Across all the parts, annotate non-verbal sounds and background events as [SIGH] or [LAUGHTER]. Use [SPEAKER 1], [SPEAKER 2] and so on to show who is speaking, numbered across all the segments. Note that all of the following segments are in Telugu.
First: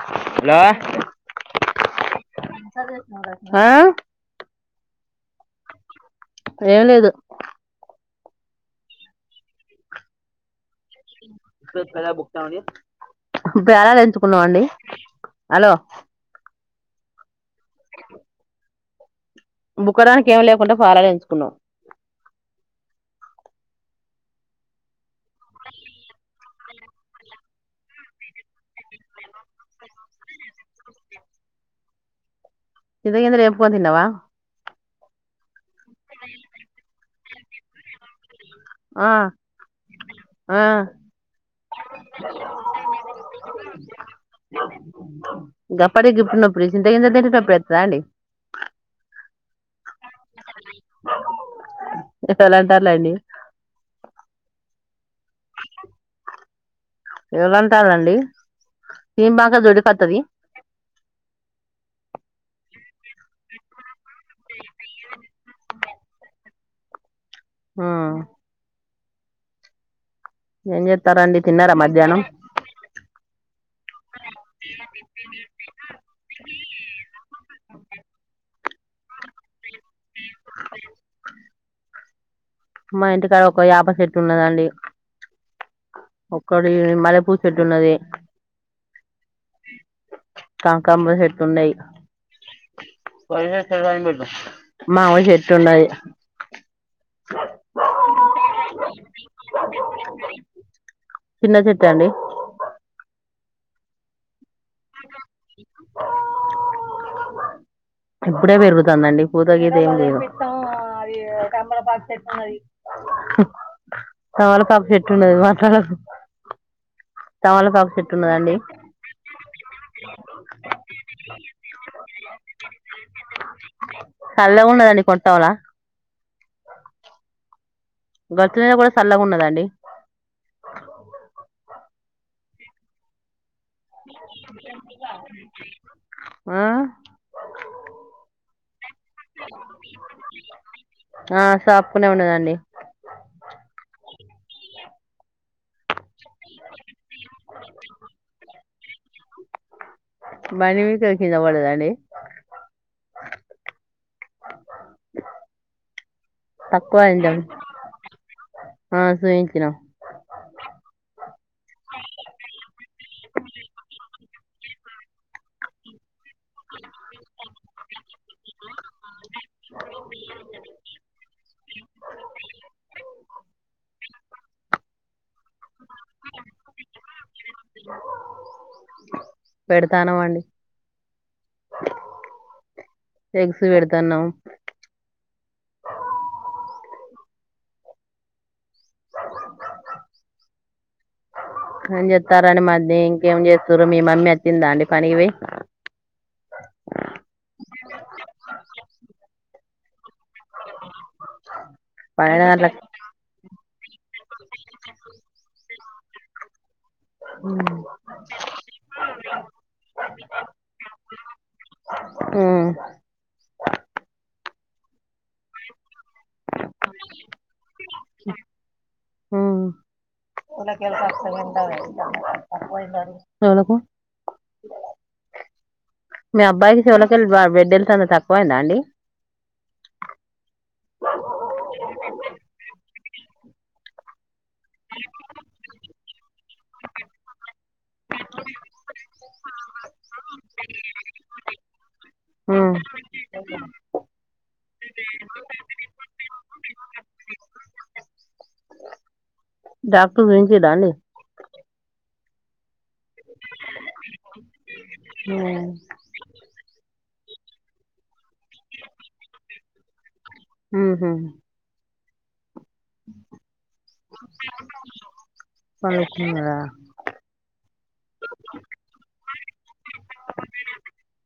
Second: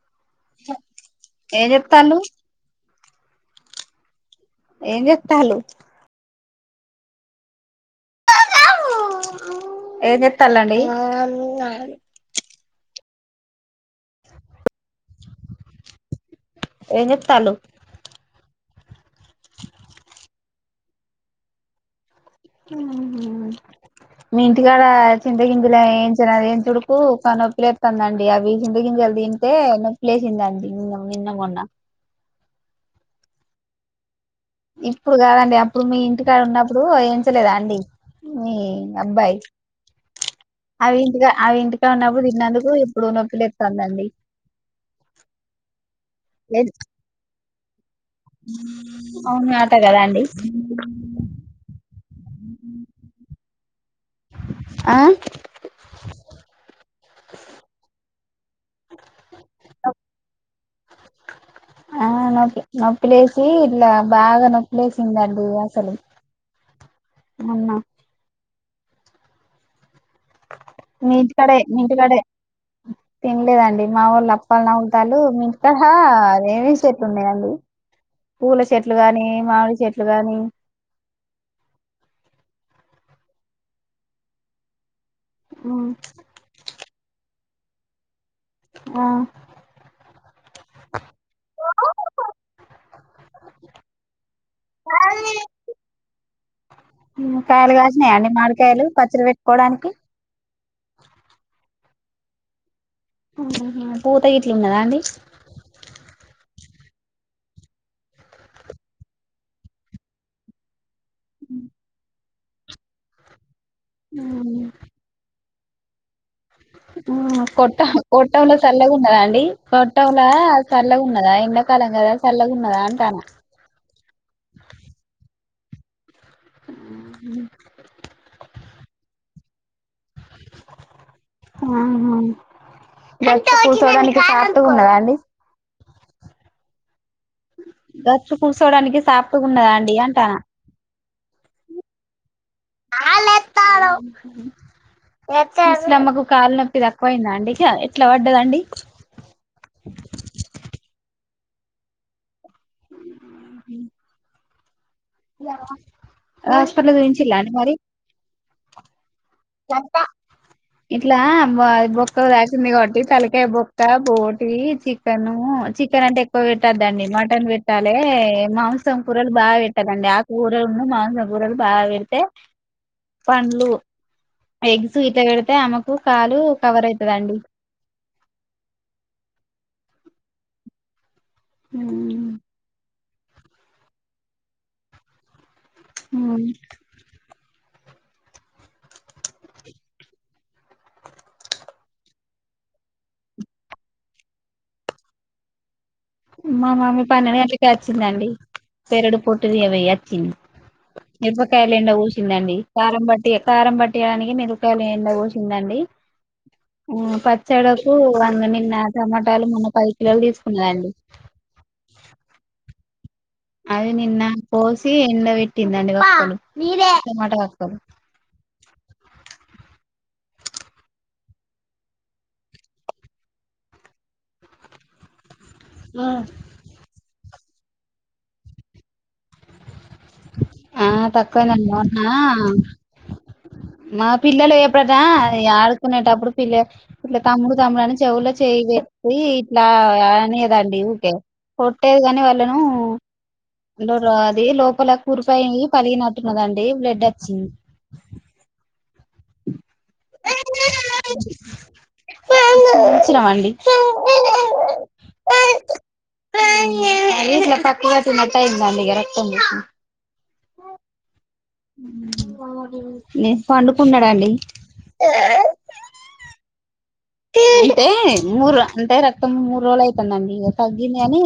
[SPEAKER 1] హలో
[SPEAKER 2] తాళ్ళు
[SPEAKER 1] ఆ
[SPEAKER 2] ఏం చెత్తాళ్లు
[SPEAKER 1] ఏం లేదు
[SPEAKER 2] ఏం చెస్తాలండి
[SPEAKER 1] [UNINTELLIGIBLE] ఇప్పుడు పేలాలు ఎంచుకున్నాం అండి హలో
[SPEAKER 2] ఏంచేత్తాలు
[SPEAKER 1] బుక్కడానికి ఏం లేకుంటె పేలాలు ఎంచుకున్నాం
[SPEAKER 2] మీ ఇంటికాడ చింతగింజలు ఏంచిన ఎంచుడుకూ ఇంకా నొప్పిలేత్తందండి అవి చింతగింజలు తింటే నొప్పి లేసిందండి నిన్న మొన్న
[SPEAKER 1] చింత గింజలు ఏంపుకొని తిన్నావా
[SPEAKER 2] ఇప్పుడు కాదండి అప్ అప్పుడు మీ ఇంటికాడ ఉన్నప్పుడు ఏం లేదా అండి మీ
[SPEAKER 1] ఆ
[SPEAKER 2] అబ్బాయి
[SPEAKER 1] ఆ
[SPEAKER 2] అవి ఇంటికా అవి ఇంటికాడ ఉన్నప్పుడు తిన్నందుకు ఇప్పుడు నొప్పిలేత్తందండి
[SPEAKER 1] గప్పటి గిప్పుడు నొప్పి చింత గింజలు తింటే నొప్పి అండి
[SPEAKER 2] అవునాట కదా అండి.
[SPEAKER 1] ఎవరు అంటాలండి
[SPEAKER 2] ఆ
[SPEAKER 1] ఎవలాంటలండి [UNINTELLIGIBLE] దొడ్డికొత్తది
[SPEAKER 2] ఆ నొప్పి నొప్పిలేసి ఇట్లా బాగా నొప్పిలేసిందండి అసలు మొన్న
[SPEAKER 1] ఆ ఏం
[SPEAKER 2] మీ
[SPEAKER 1] చేస్తారండి
[SPEAKER 2] ఇంటికాడే
[SPEAKER 1] తిన్నారా
[SPEAKER 2] మీ ఇంటికాడే
[SPEAKER 1] మధ్యాహ్నం
[SPEAKER 2] తినలేదండి మా వొళ్ళు అప్పలు నవ్లుతాలు ఇంటికాడ ఏమేం చెట్లు ఉన్నయండి పూల చెట్లు చెట్లు గాని, మామిడి చెట్లు ట్లు గాని
[SPEAKER 1] మా ఇంటికాడ ఒక యాప సెట్టు ఉన్నదండి
[SPEAKER 2] ఉమ్,
[SPEAKER 1] ఒక్కడి మల్లెపూ చెట్టున్నది
[SPEAKER 2] ఆ
[SPEAKER 1] కనకాంబరం చెట్టు ఉన్నయి మావిడి చెట్టున్నది
[SPEAKER 2] ఉమ్, కాయలు కాసినాయండి మాడికాయలు పచ్చడి పెట్టుకోడానికి
[SPEAKER 1] చిన్న చెట్టే అండి
[SPEAKER 2] హుహుహు పూత ఇ
[SPEAKER 1] ఇప్పుడే పెరుగుతందండి పూత గీత ఏం లేదు యే సంబర పడితే అది
[SPEAKER 2] ఉమ్,
[SPEAKER 1] తమలపాకు చెట్టున్నది మ హ
[SPEAKER 2] హ్మ్ కొట్ట కొట్టంల చల్లగా ఉన్నదా అండి కొట్టంలా చల్లగా ఉన్నదా ఎండాకాలం కదా చల్లగా ఉన్నదా అంటాన
[SPEAKER 1] చల్లగా ఉన్నదండి కొంటంలా
[SPEAKER 2] హుహ్
[SPEAKER 1] గచ్చుమీద కూడా సల్లగా ఉన్నదండి
[SPEAKER 2] ఆహా గ కుర్చోడానికి సాప్టుగా ఉన్నదా అండి
[SPEAKER 1] ఆ
[SPEAKER 2] గచ్చు కుసోడానికి
[SPEAKER 1] ఆ సాప్గానే ఉన్నదండి
[SPEAKER 2] మ్మకు కాలు నొప్పి తక్కువయిందా అండి ఇకా ఎట్లా పడ్డదండి
[SPEAKER 1] బనీ మీ కకిినవడద అండి అ
[SPEAKER 2] రాష్టపల్ దూనించ
[SPEAKER 1] అయిందాం
[SPEAKER 2] అ మరి
[SPEAKER 1] ఆ చూయించినాం
[SPEAKER 2] చె ఇట్లా బొక్క దాసింది కాబట్టి తలకాయ బొక్క బోట్ టి చికెను చికెన్ అంటే తకువ పెట్టద్దండి మటన్ పెట్టాలి మాంసం కూరలు బాగా పెట్టదండి ఆకు కూూరలున్న మాంసం కూరలు బాగా పెడితే పండ్లు ఎగ్స్ ఇతే వెడతే అమకు కాలు కవర్ అవుతుంది అండి
[SPEAKER 1] తానుండి
[SPEAKER 2] హ్మ్మ
[SPEAKER 1] ఎగ్స్ పెడదాన్నావు
[SPEAKER 2] అవును
[SPEAKER 1] అని చెప్తారని మధ్య ఇంకేం చేస్తారు మీ మమ్మీ వచ్చిందా అండి పనివి
[SPEAKER 2] మా మమ్మీ పన్నెండు అవచ్చి మీరాపకాయలెంండ
[SPEAKER 1] పన్నెండు
[SPEAKER 2] ఊసిందండి
[SPEAKER 1] గంటలకు
[SPEAKER 2] కారంబట్టి కారంబట్టి ేయడానికి మరుపాయలు ఏండ వసిందండి పచ్చడుకు వంద నిన్న టమాటాలు మొన్న పది కిలోలు తీసుకున్నదండి
[SPEAKER 1] హ్మ్మ్
[SPEAKER 2] అది నిన్న పోసి ఎండ పెట్టిందండి వక్కలు టమాట వక్కలు
[SPEAKER 1] హ్మ్మ్ మీ అబా కస వాళ బిడ్డల్స్ అంత తక్కువయిందా అండి
[SPEAKER 2] ఆ త పోయినండిన్నా మా పిల్లలు ఎప్పుడట ఆడుకునేటప్పుడు పిల్ల పిల్ల తమ్ముడు మ్రాని చెవులో చేయి పెట్టి ఇట్లా అనేదండి ఓకే పట్టేది కాని వాళ్ళను
[SPEAKER 1] ఉమ్
[SPEAKER 2] అది లోప కురిపాయి పలిగనట్టున్నదండి బ్లడ్ వచ్చింది
[SPEAKER 1] డాక్టర్ గురిించదాడి
[SPEAKER 2] అండి
[SPEAKER 1] ఆ
[SPEAKER 2] ఇ చకువతి మతాయి న అందిగ రక్తం
[SPEAKER 1] హ్మ్మ్
[SPEAKER 2] ఉ న పండుకున్నాడంండి
[SPEAKER 1] పనుకున్నారా
[SPEAKER 2] రక్తం మూడు రోజులు అయితుందండి ఇగ తగ్గింది కాని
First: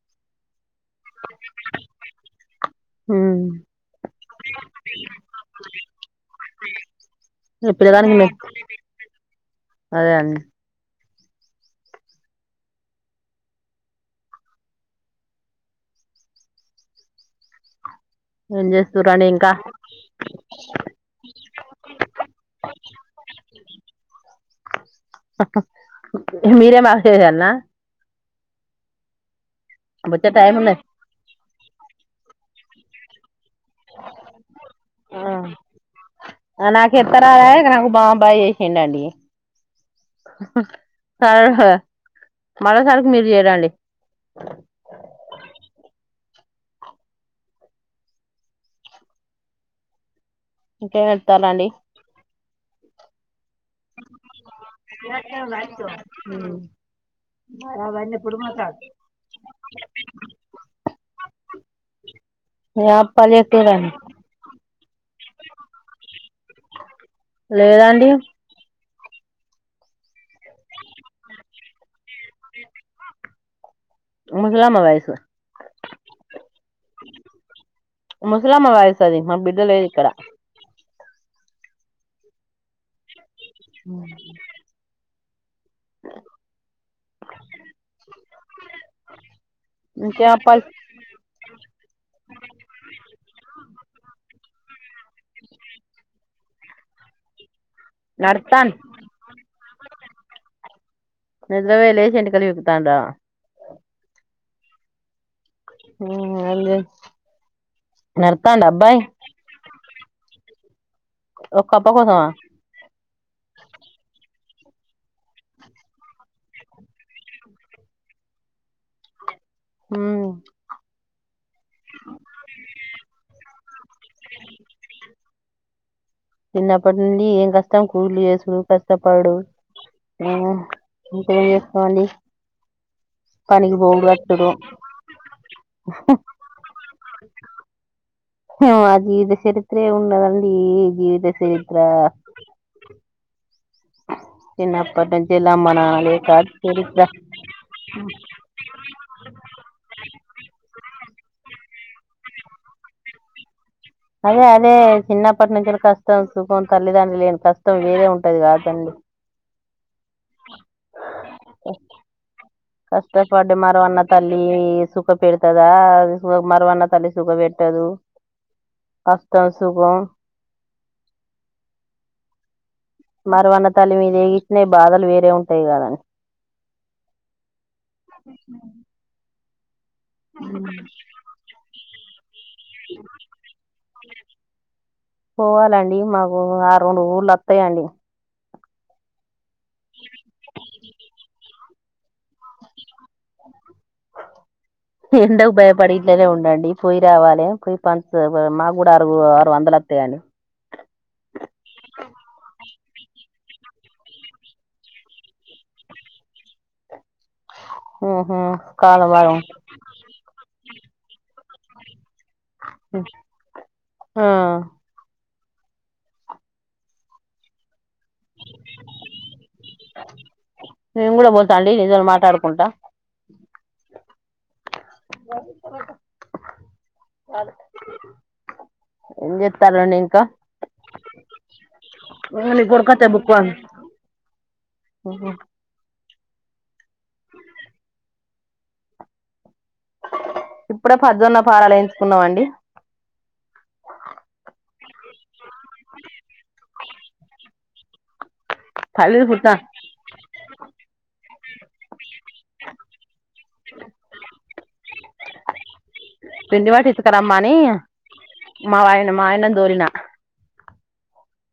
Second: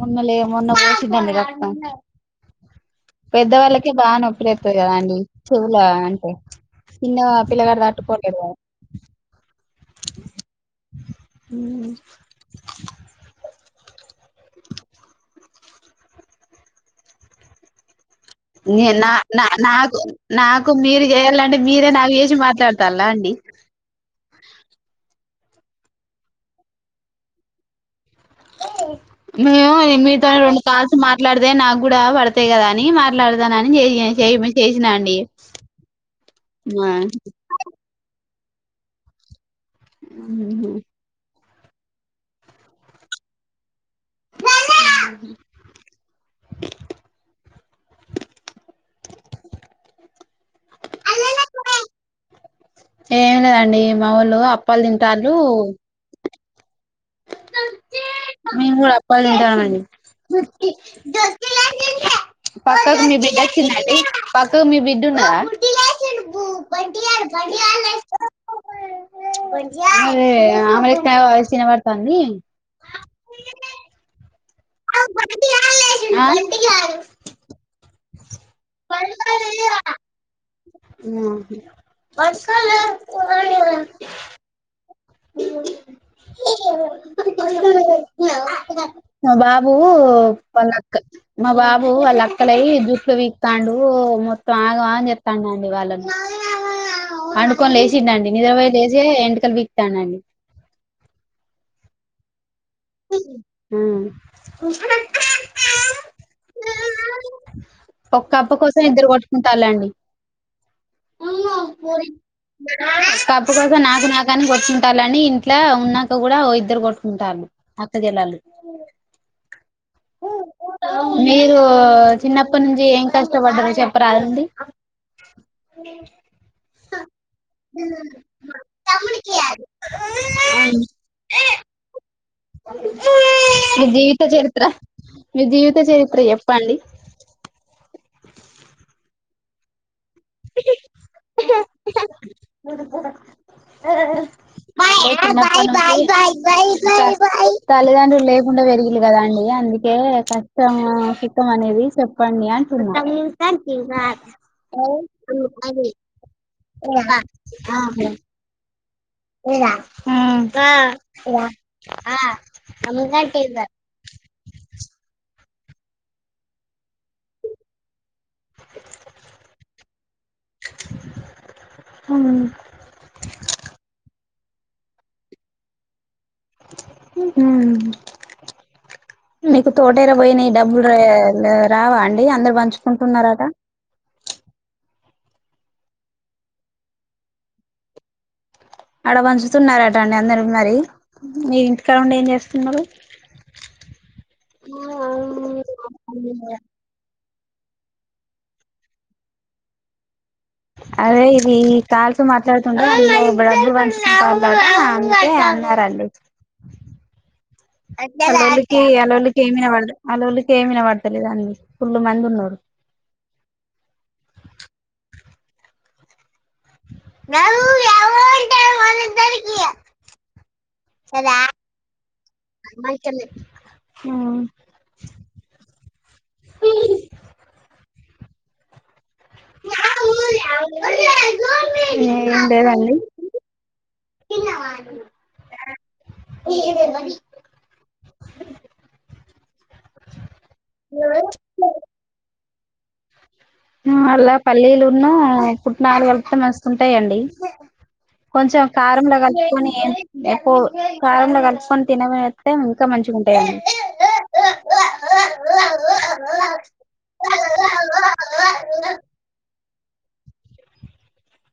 [SPEAKER 2] మొన్న లేవలే మన బసిధని రతా పెద్దవాళ్ళకే బాగా నొప్పుిరెతుంది కదాండి చెవుల అంటే ఇన్న
[SPEAKER 1] ఈ
[SPEAKER 2] పిల్లగారు
[SPEAKER 1] పిల్లగానికి మీ
[SPEAKER 2] తట్టుకోలేదు
[SPEAKER 1] అదే అండి
[SPEAKER 2] అ
[SPEAKER 1] ఏం
[SPEAKER 2] నే నా
[SPEAKER 1] చేస్తురండి
[SPEAKER 2] నా
[SPEAKER 1] ఇంకా
[SPEAKER 2] నాకు నాకు మీరు చేయాలంటే మీరే నాకు చేసి మాట్లాడత అండి
[SPEAKER 1] మీరే మాషసాలన్నా
[SPEAKER 2] ఏ మేము
[SPEAKER 1] వచ్చే
[SPEAKER 2] మీతో
[SPEAKER 1] టైం
[SPEAKER 2] రెండు
[SPEAKER 1] ఉన్నది
[SPEAKER 2] కాల్స్ మాట్లాడ్తే నాక్గుడా పడ్తయి కదా అ నీ మాట్లాడ్ సానని చేయి చే చేసినా అండి ఆ
[SPEAKER 1] ఏంటండి. ఆ హ మరోసారిక్ మీరు చేయరండి ఇంకేం ఎత్తాలండి
[SPEAKER 2] ఏం లేదండి మా వోళ్ళు అప్పాల్ తింటాంరు
[SPEAKER 1] హ
[SPEAKER 2] మేం గుడ అప్పాల్ తింటాన్నమండి. పక్కకు మీ
[SPEAKER 1] అప్పలు
[SPEAKER 2] బిడ్డ అచ్చిందా
[SPEAKER 1] చెత్తరండి
[SPEAKER 2] అండి. పక్కకు మీ బిడ్ డ్డున్నదా
[SPEAKER 1] లేదండి.
[SPEAKER 2] మరే ఆమె లెక్కనే వాయిస్ ఇనబ తాంది.
[SPEAKER 1] ముసలమ్మ వయసు
[SPEAKER 2] ఆ
[SPEAKER 1] ముస్లమ్మ వాయిస్ అది మా బిడ్డలేద్ ఇక్కడ
[SPEAKER 2] [UNINTELLIGIBLE]
[SPEAKER 1] మ్ హ్
[SPEAKER 2] మా బాబు
[SPEAKER 1] ఇంకేం అప్పాలు
[SPEAKER 2] వాళ్ళ అక్క మా బాబు వాళ్ళక్కలయి జుట్లు వీక్తాండు మొ ఆగ మా చెప్పండండి వాళ్ళను పండు కొని లేచిండండి నిద్రపోయి
[SPEAKER 1] నడుత్తాండు
[SPEAKER 2] లేచే ఎంటికల్ పీ తానండి
[SPEAKER 1] ఇప్పుడే లేచి ఎంటికల్ పీకు తాండా
[SPEAKER 2] ఆ
[SPEAKER 1] ఏం లేదు
[SPEAKER 2] ఒక్క అప్ప
[SPEAKER 1] నడతాండ
[SPEAKER 2] కోసం
[SPEAKER 1] అబ్బాయి
[SPEAKER 2] ఇద్దర్ కొట్టుకుంటాన్లండి.
[SPEAKER 1] ఒక కప్ప కోసమా
[SPEAKER 2] కప్పు కోసం నాకు నాక్ కని కొట్టుకుంటాన్లని ఇంట్లా ఉన్నంక గుడా అగొ ఇద్దరు కొట్టుకుంటాన్లు. అక్క చెల్లలు.
[SPEAKER 1] ఉమ్
[SPEAKER 2] మీరూ చిన్నప్పట్ నుంచి ఏం కష్టపడ్డరో చెప్పరాదండి. అ
[SPEAKER 1] చిన్నప్పటి నుండి ఏం కష్టం కూళ్లు చేసు కష్టపడు ఆ ఇంక ఏం చేసుకోవాలి
[SPEAKER 2] మీ జీవిత చరిత్ర మీ జీవిత చరిత్ర చెప్పండి
[SPEAKER 1] అది జీవిత చరిత్ర ఏముంది చెప్పండి ఈ జీవిత చరిత్ర చిన్నప్పటి నుంచి అమ్మ నాన్న లేక చరిత్ర
[SPEAKER 2] తల్లిదండ్రులు లేకుండా పెరిగిలి కదా అండి అందుకే కష్టం చితం అనేది చెప్పండి అంటున్న
[SPEAKER 1] అదే అదే చిన్నప్పుడు అప్పటి నుంచి కష్టం సుఖం తల్లిదండ్రు లేని కష్టం వేరే ఉంటది కాదు చండి
[SPEAKER 2] అవునా ఆ ఆ అమ్మకంటే
[SPEAKER 1] కష్టపడ్డ
[SPEAKER 2] ఇవ్వరు
[SPEAKER 1] మర అన్న తల్లి సుఖ పెడుతుంది దా అది మరవన్న తల్లి సుఖం పెట్టదు కష్టం సుఖం
[SPEAKER 2] హ్మ్
[SPEAKER 1] అదే బాధలు వేరే ఉంటాయి కాదని
[SPEAKER 2] హ్మ్ న తోటేర పోయినాయి డబ్బులు రావా అండి అందుకు పంచుకుంటున్నారంట
[SPEAKER 1] పోవాలండి మాకు ఆ రెండు ఊర్ళ వస్తాయండి
[SPEAKER 2] ఆడ పంచు వస్తున్నారట అండి అందరు మరి ఇంట్లో ఇక్కడ ఉండి ఏం జేస్తున్నరు
[SPEAKER 1] ఎండకు భయపడిఇట్లనే ఉండండి పోయి రావాలే యి ప చూ ఊ మాకు గూడ అరు ఆరు వందలత్తయండీ
[SPEAKER 2] [UNINTELLIGIBLE] అంటే అన్నారండి
[SPEAKER 1] ఉహు
[SPEAKER 2] అలోలికి
[SPEAKER 1] కాలవరం
[SPEAKER 2] ఆలోలికి ఏమి ఇనవడత లే ఆలోలికి ఏమీ ఇనబడత లేదు అన్ని ఫుల్లు మంది ఉ
[SPEAKER 1] ఆ
[SPEAKER 2] న [UNINTELLIGIBLE]
[SPEAKER 1] మేము కూడ
[SPEAKER 2] కదా
[SPEAKER 1] పోతా అండి నిజ మాట్లాడుకుంటా
[SPEAKER 2] ఆ
[SPEAKER 1] ఆ
[SPEAKER 2] ఎ ఏం
[SPEAKER 1] నీ కొడుకత్తే బుక్
[SPEAKER 2] లేదండి ఏన్న [UNINTELLIGIBLE]
[SPEAKER 1] ఇప్పుడే పజోన్న పాలాలు ఎయించుకున్నమండి
[SPEAKER 2] అల్ల పల్లీలు ఉన్న పుట్నాలు కలిపితే మస్తు ఉంటయంండి కొంచెం కారంలో
[SPEAKER 1] పల్లీలు పుట్ట
[SPEAKER 2] కలుపుకొని ఏం పో కారంలో కలు కొన్ తినవే యత్ ఉంటే ఇంక మంచిగ ఉంటయండి
[SPEAKER 1] పిండి పట్టి ఇసుకరమ్మ అని మా ఆయన మాయనన్ దోలిన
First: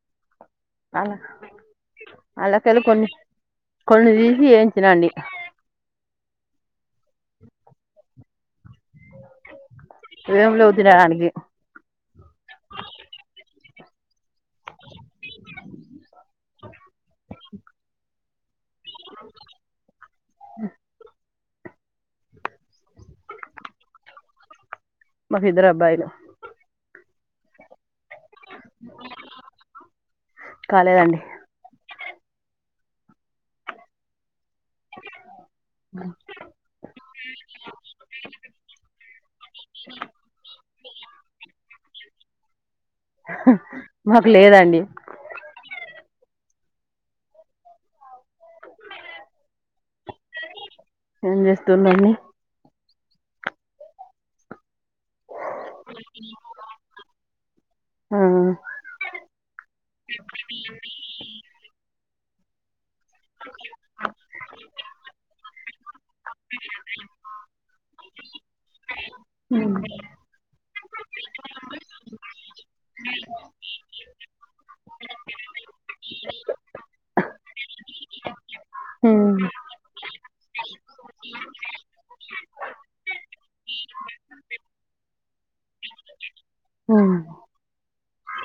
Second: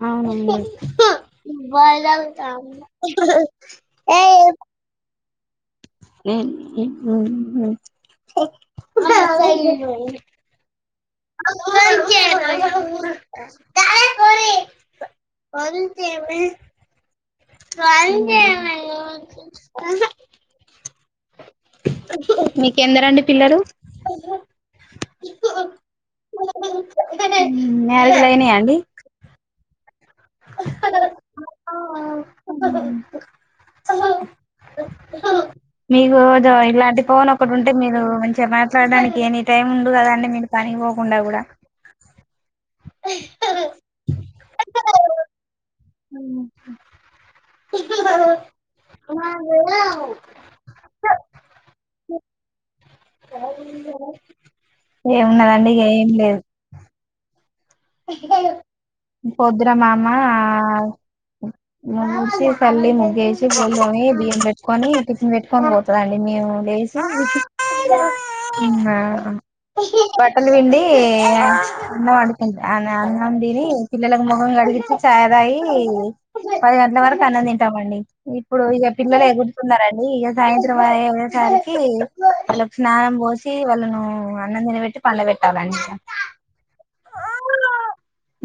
[SPEAKER 2] అవునండీ
[SPEAKER 1] అలా
[SPEAKER 2] బదగు
[SPEAKER 1] అలాకెళ్ళి
[SPEAKER 2] క ఏ
[SPEAKER 1] కొన్ని కొన్ని తీసి
[SPEAKER 2] [UNINTELLIGIBLE]
[SPEAKER 1] వేయించినా అండి
[SPEAKER 2] ఉ ఉ ఉ ఉ
[SPEAKER 1] ఏము లేవు తినడానికి
[SPEAKER 2] అక [UNINTELLIGIBLE] తాఏయే వంతె ఉ న్ వల్ చేయ్ ఏ హహ్ మీకెందరండి పిల్లలు
[SPEAKER 1] మాకు ఇద్దరు అబ్బాయిలు
[SPEAKER 2] [UNINTELLIGIBLE] అయినయ అండి
[SPEAKER 1] కాలేదండి
[SPEAKER 2] తప్ప చ మీకుదో ఇలాంటి ఫోన్ ఒకటి ఉంటే మీరు మంచిగా మాట్లాడడానికి ఎనీ టైం ఉండు కదా అండి మీరు పని గుడాగడా
[SPEAKER 1] మాకు లేదండి
[SPEAKER 2] బ
[SPEAKER 1] ఏం చేస్తున్నాని
[SPEAKER 2] ఏ ఏమున్నదండి ఏం లేదు
[SPEAKER 1] ఆ
[SPEAKER 2] పొద్దున మామా మంచి తల్లి ను చేసి బొండ మే బియ్యం బెట్ కొని టిఫన్ పెట్టుకొని పోతదండి మేము లేసి ఆ బట్టలు విండి ఏం దో అండి ఆనా అన్నం తిని పిల్లలకు ముఖం కడిగించి చాయి తాగి, పది గంటల వరకు అన్నం తింటామండి, ఇప్పుడు ఇక పిల్లలు ఎగుడుతున్నారండి ఇగ సాయంత్రం అయ్యేసరికి వాళ్ళకి స్నానం పోసి వాళ్ళను అన్నం తినబెట్టి పండ పెట్టాలండి ఇక.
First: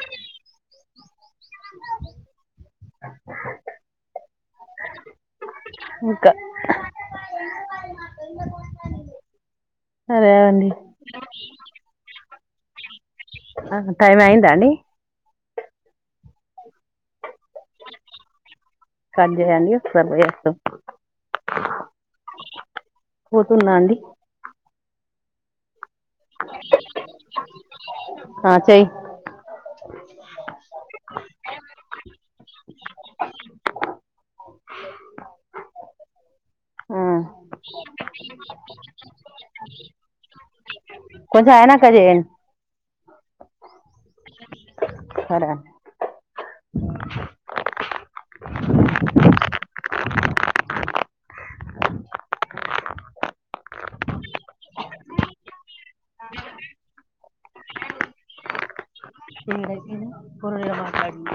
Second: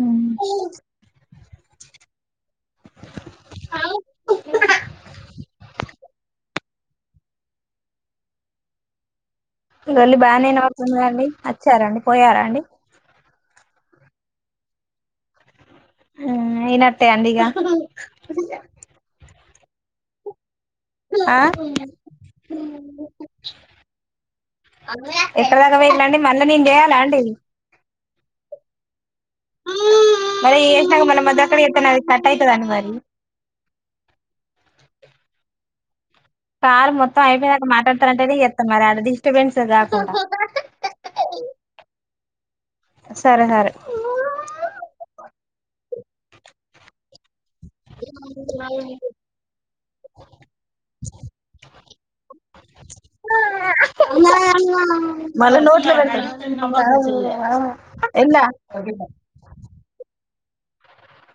[SPEAKER 2] ఉమ్ హలో
[SPEAKER 1] ఇంకా
[SPEAKER 2] వెళ్ళి
[SPEAKER 1] సరే
[SPEAKER 2] బానే
[SPEAKER 1] అండి
[SPEAKER 2] ఇనబడుతుంది కదండి వచ్చార అండి పోయారా అండి
[SPEAKER 1] టైం అయిందా అండి
[SPEAKER 2] హ్ ఇన అట్టే అండి ఇగ
[SPEAKER 1] కట్ చేయండి సర్ర ఏ స్
[SPEAKER 2] ఆ
[SPEAKER 1] పోతున్నా అండి
[SPEAKER 2] ఎక్కడి దాక్ వెళ్ళండి మళ్ళీ నేన్ చేయాలా అండి
[SPEAKER 1] ఆ చెయ్యి
[SPEAKER 2] మరి ఏ స్ నాగ మళ్ళ మద్దెక్కడ ఏతే నాది కట్ అయితాదండి మరి కాల్
[SPEAKER 1] ఆ
[SPEAKER 2] మొత్తం అయిపోయిదాక మాట్లాడతాదాంటేనే ఎత్తా మరి ఆడ డిస్టర్బెన్స్ కాకుండా
[SPEAKER 1] కొంచెం అయనాక జేయిన్
[SPEAKER 2] సరే సరే
[SPEAKER 1] సరే
[SPEAKER 2] మళ్ళ నో ట్లో పెడితే మాము ఆడ చూడలే ఆ ఎలా
[SPEAKER 1] ఇ పరుళ మాట్డి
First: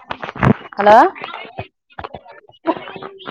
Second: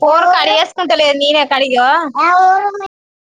[SPEAKER 2] ఫోన్ కడ
[SPEAKER 1] హలో
[SPEAKER 2] ఎసుకుంటలే ననే కడిగి ఓ ఆ